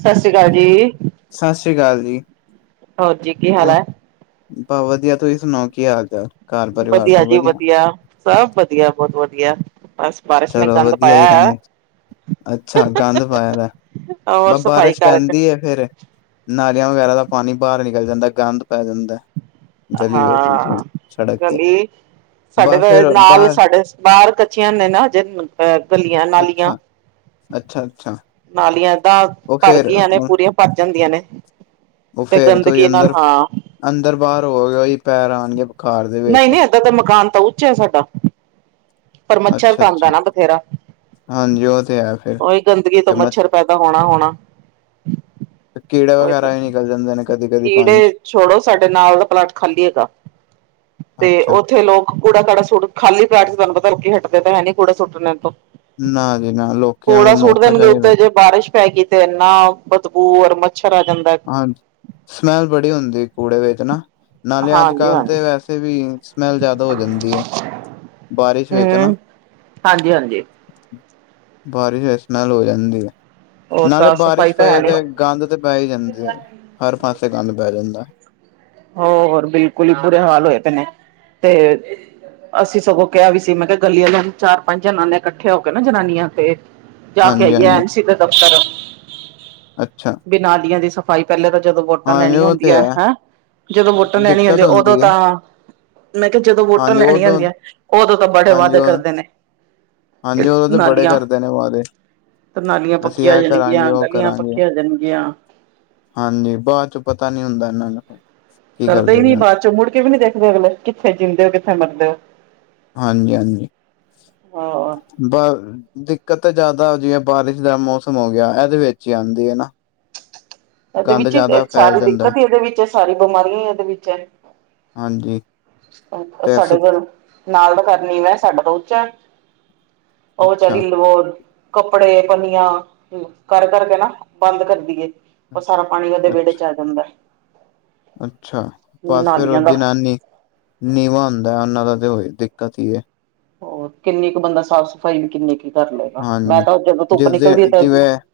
ਸਤਿ ਸ੍ਰੀ ਅਕਾਲ ਜੀ, ਸਤਿ ਸ੍ਰੀ ਅਕਾਲ ਜੀ। ਹੋਰ ਜੀ ਕੀ ਹਾਲ ਹੋਰ ਹੈ। ਬਸ ਵਧੀਆ ਤੁਸੀਂ ਸੁਣਾਓ ਕੀ ਹਾਲ ਚਾਲ। ਘਰ ਪਰਿਵਾਰ ਵਧੀਆ ਸਭ ਜੀ ਵਧੀਆ, ਸਭ ਵਧੀਆ, ਬਹੁਤ ਵਧੀਆ। ਬਸ ਬਾਰਿਸ਼ ਨੇ ਚਲੋ ਗੰਦ ਵਧੀਆ ਪਾਇਆ ਹੀ ਹੋਇਆ। ਰਹਿੰਦੇ। ਅੱਛਾ ਗੰਦ ਪਾਇਆ ਦਾ ਔਰ ਬਸ ਸਫ਼ਾਈ ਬਾਰਿਸ਼ ਕਰ ਪੈਂਦੀ ਹੈ ਫੇਰ। ਨਾਲੀਆਂ ਵਗੈਰਾ ਦਾ ਪਾਣੀ ਬਾਹਰ ਨਿਕਲ ਜਾਂਦਾ, ਗੰਦ ਪੈ ਜਾਂਦਾ। ਗਲੀ ਵਿੱਚ ਜਿਵੇਂ ਹਾਂ ਸੜਕ ਤੇ ਗਲੀ ਸਾਡੇ ਬ ਘ ਫੇਰ ਲਾਲ ਬਾਹਰ ਸਾਡੇ। ਬਾਹਰ ਕੱਚੀਆਂ ਨੇ ਨਾ ਅਜੇ ਗਲੀਆਂ ਨਾਲੀਆਂ, ਅੱਛਾ ਅੱਛਾ ਅੱਛਾ, ਨਾਲੀਆਂ ਏਦਾਂ ਉਹ ਭਰ ਫੇਰ ਗਈਆਂ ਨੇ ਉਹ ਪੂਰੀਆਂ ਭਰ ਜਾਂਦੀਆਂ ਨੇ, ਤੇ ਫੇਰ ਤੁਸੀਂ ਗੰਦਗੀ ਨਾਲ ਅੰਦਰ ਹਾਂ, ਅੰਦਰ ਬਾਹਰ ਹੋ ਵੀ ਪੈਰ ਆਣਗੇ, ਨਹੀਂ ਨਹੀਂ ਏਦਾਂ ਦਾ ਮਕਾਨ ਤਾਂ ਉੱਚ ਹੈ ਸਾਡਾ ਪਰ ਮੱਛਰ ਅੱਛਾ ਤਾਂ ਆਦਾ ਅੱਛਾ ਨਾ ਬਥੇਰਾ, ਹਾਂਜੀ ਉਹ ਤੇ ਹੈ ਉਹੀ ਗੰਦਗੀ ਤੋਂ ਮੱਛਰ ਪੈਦਾ ਹੋਣਾ ਹੋਣਾ, [unintelligible] ਕੀੜਾ ਵਗੈਰਾ ਵੀ ਨਿਕਲ ਜਾਂਦੇ ਨੇ ਕਦੀ ਕਦੀ ਪਾਣੀ ਕੀੜੇ ਚ, ਛੋੜੋ ਸਾਡੇ ਨਾਲ ਦਾ ਪਲਾਟ ਖਾਲੀ ਹੈਗਾ। ਤੇ ਅੱਛਾ ਉੱਥੇ ਲੋਕ ਕੂੜਾ ਕਾੜਾ ਸੁਟ ਖਾਲੀ ਪੈਟ ਚ ਤੁਹਾਨੂੰ ਪਤਾ ਲੋਕੀ ਹਟਦੇ ਤੇ ਹੈ ਨੀ ਕੂੜਾ ਸੁੱਟਣੇ ਤੋਂ, ਨਾ ਜੀ ਨਾ ਲੋਕੀਆਂ ਕੂੜਾ ਨੂੰ ਸੁੱਟ ਮੌਕਾ ਦੇਣਗੇ ਚਾਹੀਦਾ, ਉੱਤੇ ਜੇ ਬਾਰਿਸ਼ ਪੈ ਗਈ ਤੇ ਇੰਨਾ ਬਦਬੂ ਔਰ ਮੱਛਰ ਆ ਜਾਂਦਾ, ਹਾਂਜੀ ਸਮੈਲ ਬੜੀ ਹੁੰਦੀ ਕੂੜੇ ਵਿੱਚ ਨਾ, ਨਾਲੇ ਅੱਜ ਹਾਂਜੀ ਕੱਲ ਹਾਂਜੀ ਤੇ ਵੈਸੇ ਵੀ ਸਮੈਲ ਜ਼ਿਆਦਾ ਹੋ ਜਾਂਦੀ ਹੈ, ਬਾਰਿਸ਼ ਵਿੱਚ ਨਾ, ਕੀ ਹਾਂਜੀ, ਬਾਰਿਸ਼ ਵ ਸਮੈਲ ਹੋ ਜਾਂਦੀ ਹੈ ਹੋਰ ਨਾਲੇ ਸਾਫ਼ ਸਫ਼ਾਈ ਬਾਰਿਸ਼ ਤਾਂ ਹੈ ਪਏ ਨੀ। ਤੇ, ਗੰਦ ਤੇ ਪੈ ਹੀ ਜਾਂਦੀ ਐ ਹਰ ਪਾਸੇ ਗੰਦ ਪੈ ਜਾਂਦਾ, ਐ ਹੋਰ ਬਿਲਕੁਲ ਹੀ ਬੁਰੇ ਹਾਲ ਹੋਏ ਪਏ ਨੇ ਤੇ, ਅਸੀਂ ਸਗੋਂ ਕਿਹਾ ਵੀ ਸੀ ਮੈਂ ਕਿਹਾ ਗਲੀਆਂ ਚਾਰ ਪੰਜ ਜਨ ਨੇ ਇਕੱਠੇ ਹੋ ਕੇ ਨਾ ਜਨਾਨੀਆਂ ਤੇ, ਜਾ ਕੇ ਹਾਂਜੀ ਆਈਏ ਹਾਂਜੀ ਐਨ ਸੀ ਦੇ ਦਫ਼ਤਰ ਅੱਛਾ ਬਿ ਨਾਲੀਆ ਦੀਆਂ ਦੀ ਸਫ਼ਾਈ ਪਹਿਲੇ ਤਾਂ ਜਦੋਂ ਵੋਟਾਂ ਹਾਂਜੀ ਲੈਣੀਆਂ ਉਹ ਤੇ ਹੁੰਦੀਆਂ ਹੈ ਹੈਂ ਜਦੋਂ ਵੋਟਾਂ ਲੈਣੀ ਹੁੰਦੀ ਦਿੱਕਤ ਉਦੋਂ ਹੈ ਤਾਂ, ਮੈਂ ਕਿਹਾ ਜਦੋਂ ਵੋਟਾਂ ਹਾਂਜੀ ਲੈਣੀਆਂ ਉਦੋਂ ਹੁੰਦੀਆਂ ਉਦੋਂ ਤਾਂ ਬੜੇ ਹਾਂਜੀ ਵਾਅਦੇ ਉਹ ਕਰਦੇ ਨੇ, ਹਾਂਜੀ ਉਹਦੋਂ ਤਾਂ ਬੜੇ ਕਰਦੇ ਨੇ ਵਾਦੇ, ਤਨਾਲੀਆਂ ਪੱਕੀਆਂ ਹੋ ਜਾਣਗੀਆਂ ਗਲੀਆਂ ਕਰਾਂਗੇ ਪੱਕੀਆਂ ਹੋ ਜਾਣਗੀਆਂ, ਹਾਂਜੀ ਬਾਅਦ ਚ ਪਤਾ ਨੀ ਹੁੰਦਾ ਇਹਨਾਂ ਦਾ ਕਰਦੇ ਹੀ ਨੀ ਬਾਅਦ ਚੋਂ ਮੁੜ ਕੇ ਵੀ ਨੀ ਦੇਖਦੇ ਅਗਲੇ ਕਿੱਥੇ ਜਿਦੇ ਹੋ ਕਿੱਥੇ ਮਰਦੇ ਹੋ, ਹਾਂਜੀ ਹਾਂਜੀ, ਹਾਂ [unintelligible] ਹੋਅ ਬ ਦਿੱਕਤ ਤਾਂ ਜ਼ਿਆਦਾ ਜਿ ਬਾਰਿਸ਼ ਦਾ ਮੌਸਮ ਹੋ ਗਿਆ ਇਹਦੇ ਵਿੱਚ ਹੀ ਆਉਂਦੀ ਹੈ ਨਾ, [unintelligible] ਇਹਦੇ ਵਿੱਚ ਜ਼ਿਆਦਾ ਫੈਲ ਸਾਰੀ ਜਾਂਦਾ ਦਿੱਕਤ ਹੀ ਇਹਦੇ ਵਿੱਚ ਸਾਰੀ ਬਿਮਾਰੀਆਂ ਹੀ ਇਹਦੇ ਵਿੱਚ, ਐ ਹਾਂਜੀ ਅ ਤੇ ਸੁ ਸਾਡੇ ਕੋਲ, ਨਾਲ ਦਾ ਘ ਮੈਂ ਸਾਡਾ ਤੋ ਉੱਚਾ ਉਹ ਵਿਚਚਾਰੀ ਅੱਛਾ। ਲ, ਵੋ ਕੱਪੜੇ ਪੰਨੀਆਂ ਕਰ ਕਰ ਕੇ ਨਾ ਬੰਦ ਕਰਦੀ, ਏ ਉਹ ਸਾਰਾ ਪਾਣੀ ਉਹਦੇ ਅੱਛਾ ਵਿਹੜੇ ਚ ਆ ਜਾਂਦਾ, ਅੱਛਾ ਪਰ ਫੇਰ ਔ ਨਾਲੀਆਂ ਦਾ। ਜਨਾਨੀ, ਨੀਵਾਂ ਹੁੰਦਾ ਉਹਨਾਂ ਦਾ ਤੇ ਹੋ ਦਿੱਕਤ ਹੀ ਏ, ਹੋਰ ਕਿੰਨੀ ਕੁ ਬੰਦਾ ਸਾਫ਼ ਸਫ਼ਾਈ ਵੀ ਕਿੰਨੀ ਕੁ ਕਰ ਲਏਗਾ ਮੈਂ ਹਾਂਜੀ। ਤਾਂ ਜਦੋਂ ਧੁੱਪ ਜਿਸਦੇ ਨਿਕਲਦੀ ਹੈ ਤੇ [unintelligible]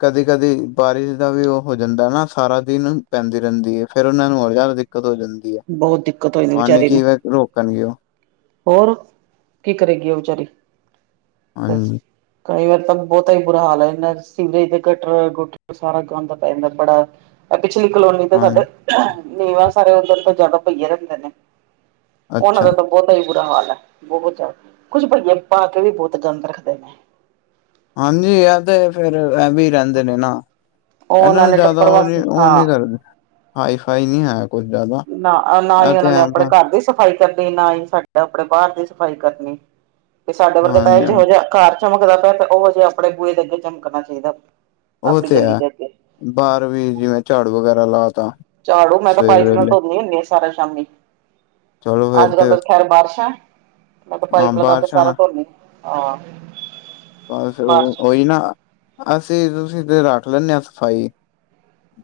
ਕਦੀ ਕਦੀ ਬਾਰਿਸ਼ ਦਾ ਵੀ ਉਹ ਹੋ ਜਾਂਦਾ ਨਾ ਸਾਰਾ ਦਿਨ ਪੈਂਦੀ ਰਹਿੰਦੀ ਹੈ ਫੇਰ ਉਹਨਾਂ ਨੂੰ ਹੋਰ ਜ਼ਿਆਦਾ ਦਿੱਕਤ ਹੋ ਜਾਂਦੀ। ਬਹੁਤ ਦਿੱਕਤ ਹੋਈ ਪਾਣੀ ਵਿਚਾਰੀ ਨੂੰ ਕੀਵੇ ਰੋਕਣਗੇ ਉਹ ਹੋਰ, ਕੀ ਕਰੇਗੀ ਆ ਵਿਚਾਰੀ, ਬਸ। ਹਾਂਜੀ ਕਈ ਵਾਰ ਤਾਂ ਬਹੁਤਾ ਹੀ ਬੁਰਾ ਹਾਲ ਹੈ ਇਨਾ ਸੀਵਰੇਜ ਤੇ ਘੱਟਟ ਸਾਰਾ ਗੰਦ ਪੈ ਜਾਂਦਾ ਬੜਾ। ਪਿਛਲੀ ਕਲੋਨੀ ਤਾਂ ਹਾਂ ਸਾਡੇ, ਨੀਵਾਂ ਸਾਰੇ ਉਧਰ ਤੋਂ ਜ਼ਿਆਦਾ ਪਈਆ ਰਹਿੰਦੇ ਨੇ। ਉਹਨਾਂ ਅੱਛਾ ਦਾ ਤਾਂ ਬਹੁਤਾ ਹੀ ਬੁਰਾ ਹਾਲ ਹੈ ਬਹੁਤਿਆ, ਕੁੱਝ ਭਈਆ ਪਾ ਕੇ ਵੀ ਬਹੁਤ ਗੰਦ ਰੱਖਦੇ ਨੇ। ਹਾਂਜੀ। ਇਹ ਤੇ ਫੇਰ ਇਹ ਵੀ ਰਹਿੰਦੇ ਨੇ ਨਾ। ਉਹ ਇਹਨਾਂ ਉਹਨਾਂ ਨੂੰ ਨੇ ਜ਼ਿਆਦਾ ਟੱਪਰ ਉਹ ਨੀ ਵਾਸਤੇ ਉਹ ਨਹੀਂ ਹਾਂ ਕਰਦੇ, ਹਾਈ ਫਾਈ ਨਹੀਂ ਹੈ। ਕੁੱਝ ਜ਼ਿਆਦਾ ਨਾ- ਨਾ ਇਹ ਹੀ ਤੇ ਉਹਨਾਂ ਨੇ ਹੈ ਆਪਣੇ ਵਾ ਘਰ ਦੀ ਸਫ਼ਾਈ ਕਰਨੀ ਨਾ ਹੀ ਸਾਡਾ ਆਪਣੇ ਬਾਹਰ ਦੀ ਸਫ਼ਾਈ ਕਰਨੀ, ਤੇ ਸਾਡੇ ਵਰਗੇ ਤਾਂ ਹਾਂਜੀ ਇਹ ਹਾਂ ਜਿੋ ਜਿਹਾ ਘਰ ਚਮਕਦਾ ਪਿਆ ਤੇ ਉਹ ਹਜੇ ਆਪਣੇ ਬੂਹੇ ਦੇ ਅੱਗੇ ਚਮਕਣਾ ਚਾਹੀਦਾ। ਉਹ ਆਪਣੀ ਤੇ ਗਲੀ ਹੈ, ਦੇ ਅੱਗੇ ਬਾਹਰ ਵੀ ਜਿਵੇਂ ਝਾੜੂ ਵਗੈਰਾ ਲਾ, ਤਾ ਝਾੜੂ ਸਵੇਰ ਵੇਲੇ ਮੈਂ ਗਾ ਸਾਰਾ ਸ਼ਾਮੀ। ਚਲੋ ਫੇਰ ਅੱਜ ਤੇ ਕੱਲ ਤਾਂ ਖੈਰ ਬਾਰਿਸ਼ ਹੈ। ਮੈਂ ਤਾਂ ਪਾਈ ਹਾਂ ਪਲਦਾ ਤੇ ਬਾਰਿਸ਼ਾਂ ਸਾਰਾ ਨਾ ਧੋਨੀ ਹਾਂ। ਬਸ ਉਹ ਬਾਰਿਸ਼ ਉਹੀ ਨਾ, ਅਸੀਂ ਤੁਸੀਂ ਤੇ ਰੱਖ ਲੈਂਦੇ ਹਾਂ ਸਫਾਈ।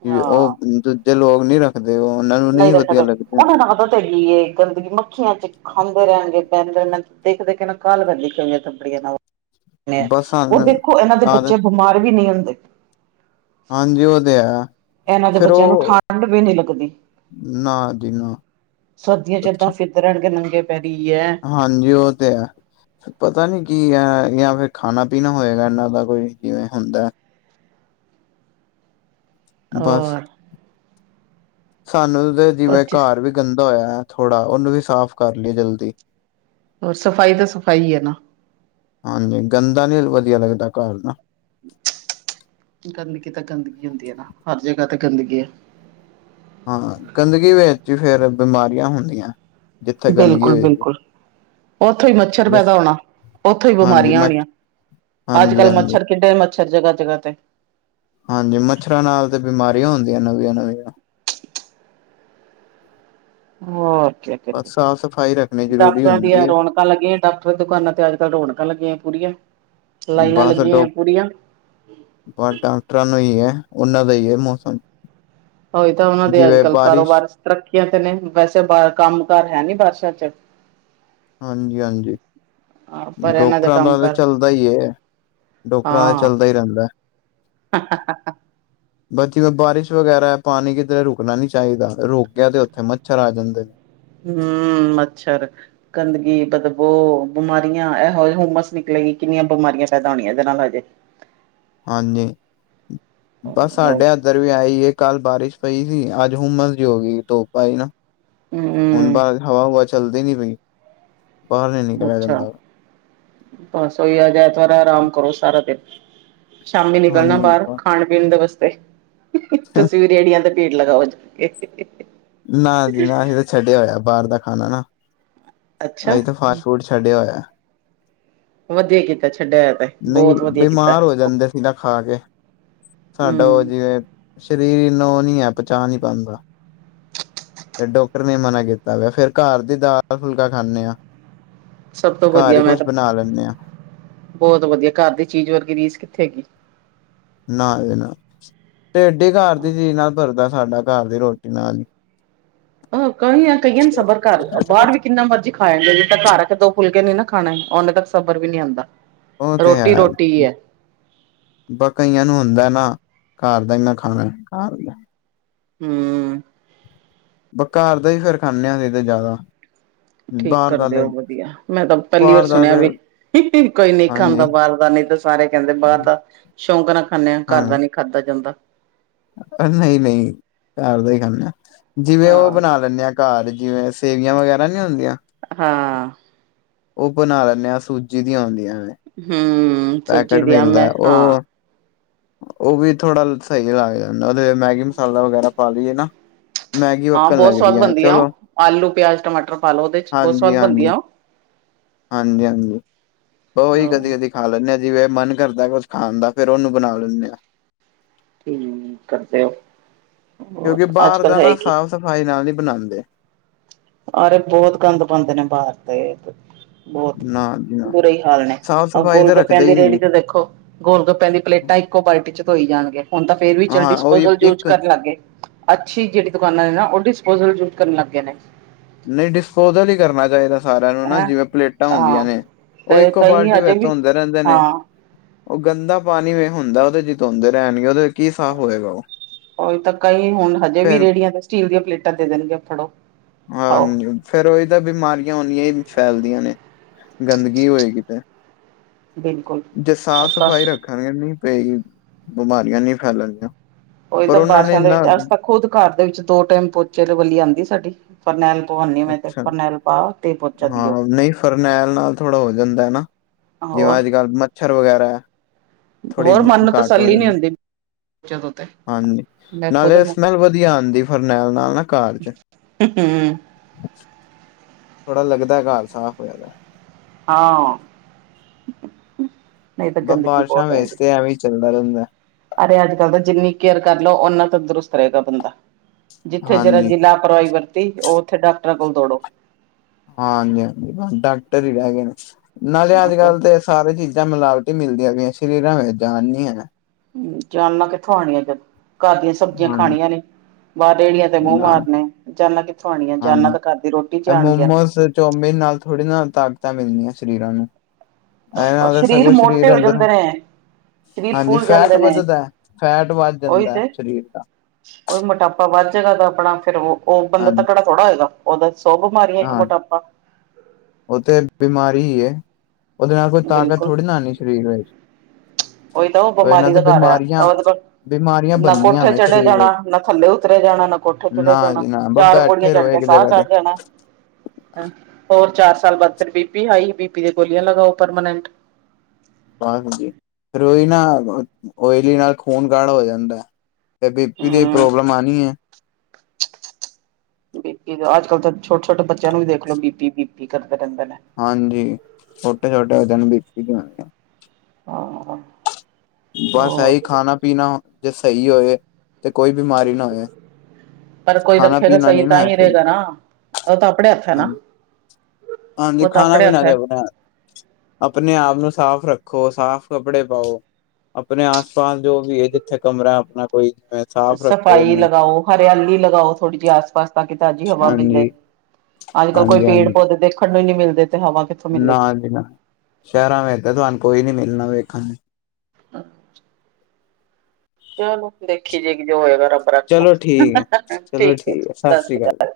ਜੇ ਉਹ ਹਾਂ ਦੂਜੇ ਲੋਕ ਨਹੀ ਰੱਖਦੇ ਉਹਨਾਂ ਨੂੰ ਨਹੀਂ ਵਧੀਆ ਲੱਗਦੇ। ਗੀ ਏ, ਗੰਦਗੀ ਮੱਖੀਆਂ ਚ' ਖਾਂਦੇ ਰਹਿਣਗੇ, ਬਹਿੰਦੇ ਗ [unintelligible] ਦੇਖਦੇ ਕ ਨਾ ਕਾਹ ਬੰਦੀ। ਹੇ ਨੇ, ਬਸ ਉਹ ਸਾਨੂੰ ਦੇਖੋ ਇਹਨਾਂ ਦੇ ਆਦਤ ਬੱਚੇ ਬਿਮਾਰ ਵੀ ਨਹੀਂ ਹੁੰਦੇ। ਹਾਂਜੀ ਉਹ ਤੇ ਆ। ਇਹਨਾਂ ਦੇ ਬੱਚਿਆਂ ਨੂੰ ਠੰਡ ਵੀ ਨਹੀਂ ਲੱਗਦੀ। ਨਾ ਜੀ ਨਾ ਸਰਦੀਆਂ 'ਚ ਏਦਾਂ ਫਿਰ ਤੁਰਨ ਗੇ ਨੰਗੇ ਪੈਰੀ ਹੈ। ਹਾਂਜੀ ਉਹ ਤੇ ਹੈ। ਪਤਾ ਨੀ ਕੀ ਆ ਜਾਂ ਫਿਰ ਖਾਣਾ- ਪੀਣਾ ਹੋਏਗਾ ਇਨਾ ਦਾ ਕੋਈ ਜਿਵੇਂ ਹੁੰਦਾ। ਬਸ ਔਰ ਸਾਨੂੰ ਤੇ ਹੋਰ ਜਿਵੇਂ ਚੀਜ਼ ਘਰ ਵਿੱਚ ਗੰਦਾ ਹੋਇਆ ਥੋੜਾ ਉਹਨੂੰ ਵੀ ਸਾਫ਼ ਕਰ ਲਈਏ ਜਲਦੀ। ਹੋਰ ਸਫ਼ਾਈ ਤਾਂ ਸਫ਼ਾਈ ਹੀ ਹੈ ਨਾ। ਹਾਂਜੀ, ਗੰਦਾ ਨੀ ਵਧੀਆ ਲੱਗਦਾ ਘਰ ਨਾ। ਗੰਦਗੀ ਤਾਂ ਗੰਦਗੀ ਹੁੰਦੀ ਹੈ ਨਾ, ਹਰ ਜਗ੍ਹਾ ਤੇ ਗੰਦਗੀ ਹੈ। ਹਾਂ, ਗੰਦਗੀ ਵਿੱਚ ਹੀ ਫੇਰ ਬਿਮਾਰੀਆਂ ਹੁੰਦੀਆਂ। ਜਿੱਥੇ ਗੰਦਗੀ ਬਿਲਕੁਲ- ਹੋਏਗੀ ਬਿਲਕੁਲ। ਉੱਥੋਂ ਹੀ ਮੱਛਰ ਜਿਸ ਪੈਦਾ ਹੋਣਾ, ਉੱਥੋਂ ਹੀ ਹਾਂਜੀ ਬਿਮਾਰੀਆਂ ਮ ਹੋਣੀਆਂ। ਅੱਜ ਹਾਂਜੀ ਕੱਲ੍ਹ ਹਾਂਜੀ ਮੱਛਰ ਕਿੱਡੇ ਮੱਛਰ ਜਗ੍ਹਾ-ਜਗ੍ਹਾ ਤੇ। ਹਾਂਜੀ। ਮੱਛਰਾਂ ਨਾਲ ਤੇ ਬਿਮਾਰੀਆਂ ਹੁੰਦੀਆਂ ਨਵੀਆਂ- ਨਵੀਆਂ। ਔਰ ਕੀ। ਬਸ ਸਾਫ਼- ਸਫ਼ਾਈ ਰੱਖਣੀ ਜ਼ਰੂਰੀ ਡਾਕਟਰਾਂ ਦੀਆਂ ਹੁੰਦੀ ਹੈ ਰੌਣਕਾਂ ਲੱਗੀਆਂ। ਡਾਕਟਰਾਂ ਦੁਕਾਨਾਂ ਤੇ ਅੱਜ ਕੱਲ ਰੌਣਕਾਂ ਲੱਗੀਆਂ ਪੂਰੀਆਂ। ਲਾਈਨਾਂ ਲੱਗੀਆਂ ਪੂਰੀਆਂ। ਪਰ ਡਾਕਟਰਾਂ ਨੂੰ ਹੀ ਹੈ, ਉਹਨਾਂ ਦਾ ਹੀ ਹੈ ਮੌਸਮ। ਉਹੀ ਤਾਂ ਉਹਨਾਂ ਦੇ ਅੱਜ ਜਿਵੇਂ ਕੱਲ ਬਾਰਿਸ਼ ਕਾਰੋਬਾਰ ਤਰੱਕੀਆਂ ਤੇ ਨੇ, ਵੈਸੇ ਭਾਰ ਕੰਮ ਕਾਰ ਹੈ ਨੀ ਬਾਰਿਸ਼ਾਂ ਚ'। ਹਾਂਜੀ- ਹਾਂਜੀ। ਹਾਂ ਪਰ ਇਹਨਾਂ ਡੋਕਟਰਾਂ ਕੰਮ ਦਾ ਤਾਂ ਕਾਰ ਚੱਲਦਾ ਹੀ। ਡੋਕਟਰਾਂ ਦਾ ਚੱਲਦਾ ਹੀ ਰਹਿੰਦਾ ਹਾਂ। ਹਾਂ- ਹ- ਹਾ। - [inaudible] ਬਸ ਜਿਵੇਂ ਬਾਰਿਸ਼ ਵਗੈਰਾ ਪਾਣੀ ਕਿਧਰ ਰੁਕਣਾ ਨੀ ਚਾਹੀਦਾ, ਰੁਕਿਆ ਤੇ ਉੱਥੇ ਮੱਛਰ ਆ ਜਾਂਦੇ ਨੇ। ਹੂ- ਮੱਛਰ ਗੰਦਗੀ, ਬਦਬੋ ਬਿਮਾਰੀਆਂ ਇਹੋ ਜਿ ਹੁਮਸ ਨਿਕਲੇਗੀ, ਕਿੰਨੀਆਂ ਬਿਮਾਰੀਆਂ ਫ ਹੋਣੀਆਂ ਇਹਦੇ ਨਾਲ ਹਜੇ। ਹਾਂਜੀ ਹਾਂਜੀ ਬਸ ਸਾਡੇ। ਇੱਧਰ ਵੀ ਆਈ ਹੈ, ਕੱਲ੍ਹ ਬਾਰਿਸ਼ ਪਈ ਸੀ, ਅੱਜ ਹੁੰਮਸ ਜੀ ਹੋ ਗਈ ਧੋਪ ਆਈ ਨਾ। ਹਮਮ। ਹੁਣ ਭਾਰ ਹਵਾ ਹੁਵਾ ਚੱਲਦੀ ਨੀ ਪਈ। ਬਾਹਰ ਨੀ ਨਿਕਲਿਆ ਅੱਛਾ ਜਾਂਦਾ ਬਸ ਓਇ ਆ ਜਾ ਐਤਵਾਰ ਹਾ ਆਰਾਮ ਕਰੋ ਸਾਰਾ ਦਿਨ। ਸ਼ਾਮੀ ਨਿਕਲਣਾ ਹਾਂਜੀ ਬਾਹਰ ਖਾਣ ਪੀਣ ਦੇ ਵਾਸਤੇ, ਤੁਸੀਂ ਵੀ ਰਿਹੜੀਆਂ ਤੇ। ਭੀੜ ਲੱਗਾ ਬਚ ਕੇ। ਨਾ ਜੀ ਨਾ ਅਸੀਂ ਤਾਂ ਛੱਡਿਆ ਹੋਇਆ ਬਾਹਰ ਦਾ ਖਾਣਾ। ਨਾ ਅੱਛਾ ਅਸੀਂ ਤਾਂ ਫ। ਫੂਡ ਛੱਡਿਆ ਹੋਇਆ ਹਾਂ। ਵਧੀਆ ਕੀਤਾ ਛੱਡਿਆ ਹੋਇਆ ਤੇ ਨਹੀਂ। ਬਹੁਤ ਵਧੀਆ ਕੀਤਾ ਬਿਮਾਰ ਹੋ ਜਾਂਦੇ ਸੀ ਨਾ ਖਾ ਕੇ। ਸਾਡਾ ਉਹ ਹੂੰ ਜਿਵੇਂ ਸਰੀਰ ਨੂੰ ਉਹ ਨੀ ਹੈ, ਪਚਾ ਨਹੀਂ ਪਾਉਂਦਾ। ਤੇ ਡਾਕਟਰ ਨੇ ਮਨਾ ਕੀਤਾ ਵਾ ਫੇਰ ਘਰ ਦੀ ਦਾਲ ਫੁਲਕਾ ਖਾਂਨੇ ਆਂ। ਸਭ ਤੋਂ ਘਰ ਵਧੀਆ ਹੀ ਮੈਂ ਕੁਛ ਤਾਂ ਬਣਾ ਲੈਂਦੇ ਆਂ। ਬਹੁਤ ਵਧੀਆ। ਘਰ ਦੀ ਚੀਜ਼ ਵਰਗੀ ਰੀਸ ਕਿੱਥੇ ਹੈਗੀ। ਨਾ ਦੇ ਨਾ ਤੁਹਾਡੇ ਘਰ ਦੀ ਚੀਜ਼ ਨਾਲ ਸਰਦਾ। ਸਾਡਾ ਘਰ ਦੀ ਰੋਟੀ ਨਾਲ ਹੀ। ਅਹ ਕਈ ਨ ਕਈ ਸਬਰ ਕਰ ਬਾਰ ਵੀ ਕਿੰਨਾ ਮਰਜੀ ਖਾਇਆ ਜਾਵੇ, ਤ ਘਰ ਆ ਕੇ ਦੋ ਫੁਲਕੇ ਨੀ ਨਾ ਖਾਣਾ, ਓਨੇ ਤੱਕ ਸਬਰ ਵੀ ਨਹੀਂ ਆਉਂਦਾ ਉਹ ਰੋਟੀ ਰੋਟੀ ਹੈ। ਬਸ ਕਈਆਂ ਨੂੰ ਹੁੰਦਾ ਨਾ, ਘਰ ਦਾ ਹੀ ਨਾ ਖਾਣਾ ਘਰ ਦਾ ਹੂੰਅ ਬ ਘਰ ਦਾ ਫੇਰ ਖਾਂਦੇ ਹਾਂ ਤੇ ਜ਼ਿਆਦਾ। ਠੀਕ ਬਾਹਰ ਦਾ ਕਰਦੇ ਤੇ ਹੋ ਵਧੀਆ, ਮੈਂ ਤਾਂ ਪਹਿਲੀ ਵਾਰ ਬਾਹਰ ਦਾ ਸੁਣਿਆ ਤੇ ਵੀ ਕੋਈ ਨਹੀਂ ਹਾਂਜੀ ਖਾਂਦਾ ਬਾਹਰ ਦਾ ਨਹੀਂ ਤੇ ਸਾਰੇ ਕਹਿੰਦੇ ਬਾਹਰ ਦਾ ਸ਼ੌਂਕ ਨਾ ਖਾਂਦੇ ਹਾਂ ਘਰ ਦਾ ਨੀ। ਖਾਧਾ ਜਾਂਦਾ। ਨਹੀਂ ਨਹੀਂ ਘਰ ਦਾ ਹੀ ਖਾਂਦਾ। ਜਿਵੇਂ ਉਹ ਹਾਂ ਬਣਾ ਲੈਂਦੇ ਆ ਘਰ ਜਿਵੇਂ ਸੇਵੀਆਂ ਵਗੈਰਾ ਨੀ ਹੁੰਦੀਆਂ। ਹਾਂ। ਉਹ ਬਣਾ ਲੈਂਦੇ ਹਾਂ ਸੂਜੀ ਦੀਆਂ ਆਉਂਦੀਆਂ ਹੂੰਅ ਪੈਕੇਟ ਮਿਲਦਾ, ਉਹ ਉਹ ਵੀ ਥੋੜਾ ਸਹੀ ਲੱਗ ਜਾਂਦਾ। ਉਹਦੇ ਮੈਗੀ ਮਸਾਲਾ ਵਗੈਰਾ ਪਾ ਲਈਏ ਨਾ, ਮੈਗੀ ਹਾਂ ਵੱਕਣ ਬਹੁਤ ਲੱਗਦੀ ਸਵਾਦ ਹੈ, ਬਣਦੀ ਆ ਚਲੋ ਉਹ ਆਲੂ ਪਿਆਜ ਟਮਾਟਰ ਪਾ ਲੋ ਉਹਦੇ ਚ ਬਹੁਤ ਹਾਂਜੀ ਸਵਾਦ ਬਣਦੀ ਹਾਂਜੀ। ਆ ਉਹ ਹਾਂਜੀ ਹਾਂਜੀ ਬਸ ਉਹ ਵੀ ਆਹੋ ਕਦੀ ਕਦੀ ਖਾ ਲੈਂਦੇ ਹਾਂ ਜਿਵੇਂ ਮਨ ਕਰਦਾ ਕੁਛ ਖਾਣ ਦਾ ਫੇਰ ਉਹਨੂੰ ਬਣਾ ਲੈਂਦੇ ਹਾਂ। ਹਮ ਕਰਦੇ ਹੋ। ਕਿਉਂਕਿ ਹੋਰ ਅੱਜ ਬਾਹਰ ਕੱਲ ਦਾ ਨਾ, ਹੈਗੀ ਸਾਫ਼ ਸਫ਼ਾਈ ਨਾਲ ਨਹੀਂ ਬਣਾਉਂਦੇ। ਅਰੇ ਬਹੁਤ ਗੰਦ ਪਾਉਦੇ ਨੇ ਬਾਹਰ ਦੇ। ਨਾ। ਜੀ ਨਾ ਬੁੁਰੇ ਹੀ ਹਾਲ ਨੇ, ਸਾਫ਼ ਇਹ ਸਫ਼ਾਈ ਗੋਲ ਤਾਂ ਗੱਪਿਆਂ ਰੱਖਦੇ ਦੀ ਹੀ ਰੇਹੜੀ ਨਹੀਂ ਤੇ ਦੇਖੋ ਗੋਲ ਗੱਪਿਆਂ ਦੀ ਪਲੇਟਾਂ ਇੱਕੋ ਬਾਲਟੀ ਚ ਧੋਈ ਜਾਣਗੇ, ਹੁਣ ਤਾਂ ਫੇਰ ਵੀ ਚੱਲ ਹਾਂ ਉਹੀ ਡਿਸਪੋਜਲ ਯੂਜ ਇੱਕ ਕਰਨ ਲੱਗ ਗਏ ਅੱਛੀ ਜਿਹੜੀ ਦੁਕਾਨਾਂ ਨੇ ਨਾ, ਉਹ ਡਿਸਪੋਜਲ ਯੂਜ ਕਰਨ ਲੱਗਗੇ ਨੇ। ਨਹੀਂ, ਡਿਸਪੋਜਲ ਹੀ ਕਰਨਾ ਚਾਹੀਦਾ। ਸਾਰਿਆਂ ਨੂੰ ਨਾ ਹੈਂ ਜਿਵੇਂ ਪਲੇਟਾਂ ਹਾਂ ਹੁੰਦੀਆਂ ਨੇ, ਉਹ ਤੇ ਇੱਕੋ ਕਈ ਬਾਲਟੀ ਹਜੇ ਵਿੱਚ ਵੀ ਧੋੰਦੇ ਰਹਿੰਦੇ ਨੇ, ਹਾਂ ਉਹ ਗੰਦਾ ਪਾਣੀ ਵੇ ਹੁੰਦਾ ਉਹਦੇ ਚ ਧੋੰਦੇ ਰਹਿਣਗੇ, ਉਹਦੇ ਚ ਕੀ ਸਾਫ਼ ਹੋਏਗਾ, ਉਹ ਉਹੀ ਤਾਂ ਕਈ ਹੁਣ ਹਜੇ ਵੀ ਫੇਰ ਰੇਹੜੀਆਂ ਤੇ ਸਟੀਲ ਦੀਆਂ ਪਲੇਟਾਂ ਦੇ ਦੇਣਗੇ ਫੜੋ। ਖਾਓ ਹਾਂਜੀ ਫੇਰ ਉਹੀ ਤਾਂ ਬਿਮਾਰੀਆਂ ਓਨੀਆਂ ਹੀ ਫੈਲਦੀਆਂ ਨੇ ਗੰਦਗੀ ਹੋਏ ਕਿਤੇ ਬਿਲਕੁਲ ਜੇ ਸਾਫ਼ ਆਪਾਂ ਸਫ਼ਾਈ ਰੱਖ ਖਣ ਨੀ ਪਈ ਬਿਮਾਰੀਆਂ ਨੀ ਫੈਲਣੀਆਂ ਉਹੀ ਤਾਂ ਬਾਰਿਸ਼ਾਂ ਦੇ ਵਿੱਚ ਅੱਸੀ ਤਾਂ ਖੁਦ ਘਰ ਦੇ ਵਿੱਚ ਦੋ ਟਾਈਮ ਪੋਚੇ ਵਾਲੀ ਆਉਂਦੀ ਸਾਡੀ ਫਰਨੈਲ ਪਵਾਉਂਦੀ ਮੈਂ ਤੇ ਅੱਛਾ ਫਰਨੈਲ ਪਾ ਤੇ ਪੋਚਾ ਹਾਂ ਦਿਓ ਨਹੀਂ ਫਰਨੈਲ ਨਾਲ ਥੋੜ੍ਹਾ ਹੋ ਜਾਂਦਾ ਐ ਨਾ ਜਿਵੇਂ ਹੋਰ ਅੱਜ ਕੱਲ੍ਹ ਮੱਛਰ ਵਗੈਰਾ ਥੋੜ੍ਹੀ ਘਟ ਹੋ ਜਾਂਦੇ ਹੋ [unintelligible] ਹਾਂਜੀ ਨਾਲੇ ਸਮੈਲ ਵਧੀਆ ਆਉਂਦੀ ਫਰਨੈਲ ਨਾਲ ਨਾ ਘਾਰ ਚ ਹੁੰ ਹੂੰ ਥੋੜਾ ਲੱਗਦਾ ਘਰ ਸਾਫ਼ ਹੋਇਆ ਹਾਂ ਨਹੀਂ ਤਾਂ ਬ ਗੰਦਗੀ ਬਾਰਿਸ਼ਾਂ ਬਹੁਤ ਵੇਚ ਰਹਿੰਦੀ ਤੇ ਐਵੇਂ ਈ ਚੱਲਦਾ ਰਹਿੰਦਾ ਅਰੇ ਅੱਜ ਕੱਲ ਦਾ ਜਿੰਨੀ ਕੇਅਰ ਕਰ ਲਓ ਓਨਾ ਤੰਦਰੁਸਤ ਰਹੇਗਾ ਬੰਦਾ ਜਿੱਥੇ ਜਰਾ ਹਾਂਜੀ ਜ਼ਿਨਾ ਪਰਾਈ ਵਰਤੀ ਉਹ ਉੱਥੇ ਡਾਕਟਰ ਕੋਲ ਦੌੜੋ ਹਾਂਜੀ ਹਾਂਜੀ ਬਸ ਡਾਕਟਰ ਹੀ ਰਹਿ ਗਏ ਨੇ ਨਾਲੇ ਅੱਜ ਕੱਲ ਤੇ ਸਾਰੇ ਚੀਜ਼ਾਂ ਮਿਲਾਵਟੀ ਮਿਲਦੀਆਂ ਪਈਆਂ ਸਰੀਰਾਂ ਵਿੱਚ ਜਾਣ ਨੀ ਐ ਜਾਨਾ ਕਿੱਥੋਂ ਆਣੀਆਂ ਜਦੋਂ ਘਰ ਦੀਆਂ ਸਬਜ਼ੀਆਂ ਹਾਂਜੀ ਖਾਣੀਆਂ ਨੇ ਬਾਹਰ ਜਿਹੜੀਆਂ ਬਾਹਰ ਤੇ ਮੂੰਹ ਮਾਰਨੇ ਜਾਨਾ ਕਿੱਥੋਂ ਆਉਣੀਆਂ ਜਾਨਾ ਤਾਂ ਘਰ ਦੀ ਰੋਟੀ ਚੱ ਆਣਗੀਆਂ ਨਾ ਚਾਊਮਿਨ ਨਾਲ ਥੋੜ੍ਹੀ ਨਾ ਤਾਕਤਾਂ ਮਿਲਦੀਆਂ ਸਰੀਰਾਂ ਨੂੰ ਇਹਦੇ ਨਾਲ ਤਾਂ ਸਗੋਂ ਮੋਟੇ ਸਰੀਰ ਹੋ ਅੰਦਰ ਜਾਂਦੇ ਨੇ ਸਰੀਰ ਹਾਂਜੀ ਫੁੱਲ ਫੈਟ ਜਾਂਦੇ ਨੇ ਵੱਧਦਾ ਫੈਟ ਵੱਧ ਉਹੀ ਜਾਂਦਾ ਤੇ ਸਰੀਰ ਦਾ ਉਹੀ ਮੋਟਾਪਾ ਵੱਧ ਜਾਏਗਾ ਤਾਂ ਆਪਣਾ ਫਿਰ ਉਹ ਬੰਦਾ ਹਾਂਜੀ ਤਕੜਾ ਥੋੜਾ ਹੋਏਗਾ ਉਹਦਾ ਸਭ ਬਿਮਾਰੀ ਇੱਕ ਹਾਂ ਮੋਟਾਪਾ ਉਹ ਤੇ ਬਿਮਾਰੀ ਉਹਦੇ ਨਾਲ ਕੋਈ ਤਾਕਤ ਬਿਲਕੁਲ ਥੋੜੀ ਨਾ ਆਉਣੀ ਸਰੀਰ ਵਿੱਚ ਉਹੀ ਤਾਂ ਉਹ ਇਹਨਾਂ ਬਿਮਾਰੀ ਤੇ ਦਾ ਘਰ ਐ ਬਿਮਾਰੀਆਂ [unintelligible] ਬਿਮਾਰੀਆਂ ਨਾ ਬਣਨੀਆਂ ਕੋਠੇ ਵੇ ਚੜ੍ਹੇ ਸਰੀਰ ਜਾਣਾ ਵਿੱਚ ਨਾ ਥੱਲੇ ਉਤਰੇ ਜਾਣਾ ਨਾ ਕੋਠੇ ਨਾ ਚੜ੍ਹੇ ਜਾਣਾ ਜੀ ਨਾ ਬਸ ਚਾਰ ਪੌੜੀਆਂ ਬੈਠੇ ਚੜ ਰਹੋ ਕੇ ਇੱਕ ਸਾਹ ਜਗ੍ਹਾ ਚੜ ਤੇ ਜਾਣਾ [unintelligible] [unintelligible] ਹੋਰ ਚਾਰ ਸਾਲ ਬਾਅਦ ਫਿਰ ਬੀ ਪੀ ਹਾਈ ਫਿਰ ਬੀ ਪੀ ਦੀਆਂ ਗੋਲੀਆਂ ਲਗਾਓ ਪਰਮਾਨੈਂਟ ਬਸ ਜੀ ਫਿਰ ਉਹੀ ਨਾ ਓਇਲੀ ਨਾਲ ਖੂਨ ਗਾੜਾ ਹੋ ਜਾਂਦਾ ਤੇ ਬੀ ਪੀ ਦੀ ਹੂੰ ਪ੍ਰੋਬਲਮ ਆਣੀ ਏ ਬੀਪੀ ਅੱਜ ਕੱਲ੍ਹ ਤਾਂ ਛੋਟੇ ਛੋਟੇ ਬੱਚਿਆਂ ਨੂੰ ਵੀ ਦੇਖ ਲੋ ਬੀਪੀ ਬੀਪੀ ਕਰਦੇ ਰਹਿੰਦੇ ਨੇ ਹਾਂਜੀ ਛੋਟੇ ਛੋਟੇ ਹਨ ਬੀਪੀ ਦੀਆਂ ਹਾਂ [unintelligible] ਬਸ ਹੋਰ ਇਹੀ ਖਾਣਾ ਪੀਣਾ ਜੇ ਸਹੀ ਹੋਏ ਤੇ ਕੋਈ ਬਿਮਾਰੀ ਨਾ ਹੋਏ ਪਰ ਕੋਈ ਖਾਣਾ ਰੱਖੇਗਾ ਪੀਣਾ ਸਹੀ ਨੀ ਨਾ ਤਾਂ ਹੈ ਹੀ ਸਹੀ ਰਹੇਗਾ ਨਾ ਉਹ ਤਾਂ ਆਪਣੇ ਹੱਥ ਹੈ ਨਾ ਹਾਂਜੀ ਹਾਂਜੀ ਉਹ ਤਾਂ ਖਾਣਾ ਆਪਣੇ ਹੱਥ ਪੀਣਾ ਤੇ ਹੈ। ਆਪਣਾ ਆਪਣੇ ਆਪ ਨੂੰ ਸਾਫ਼ ਰੱਖੋ ਸਾਫ਼ ਕੱਪੜੇ ਪਾਓ ਆਪਣੇ ਆਸ ਪਾਸ ਜੋ ਵੀ ਹੈ ਜਿੱਥੇ ਕਮਰਾ ਆਪਣਾ ਕੋਈ ਸਾਫ਼ ਰੱਖੋ ਸਫ਼ਾਈ ਉਹਨੂੰ ਲਗਾਓ ਹਰਿਆਲੀ ਲਗਾਓ ਥੋੜੀ ਜਿਹੀ ਆਸ ਪਾਸ ਤਾਂ ਕਿ ਤਾਜ਼ੀ ਹਵਾ ਮਿਲੇ ਹਾਂਜੀ ਅੱਜ ਕੱਲ ਕੋਈ ਹਾਂਜੀ ਪੇੜ ਹਾਂਜੀ ਪੌਦੇ ਦੇਖਣ ਨੂੰ ਹੀ ਨੀ ਮਿਲਦੇ ਤੇ ਹਵਾ ਕਿ ਨਾ ਜੀ ਨਾ ਸ਼ਹਿਰਾਂ ਵਿੱਚ ਤਾਂ ਤੁਹਾਨੂੰ ਕੋਈ ਨੀ ਮਿਲਣਾ ਵੇਖਣ ਨੂੰ ਅਹ [unintelligible] ਚਲੋ ਦੇਖੀ ਜਾਏਗੀ ਜੋ ਹੋਏਗਾ ਰੱਬ ਰੱਖਾ ਚਲੋ ਠੀਕ ਹੈ, ਚਲੋ ਠੀਕ ਐ ਠੀਕ ਹੈ, ਜੀ ਸਤਿ ਸ੍ਰੀ ਅਕਾਲ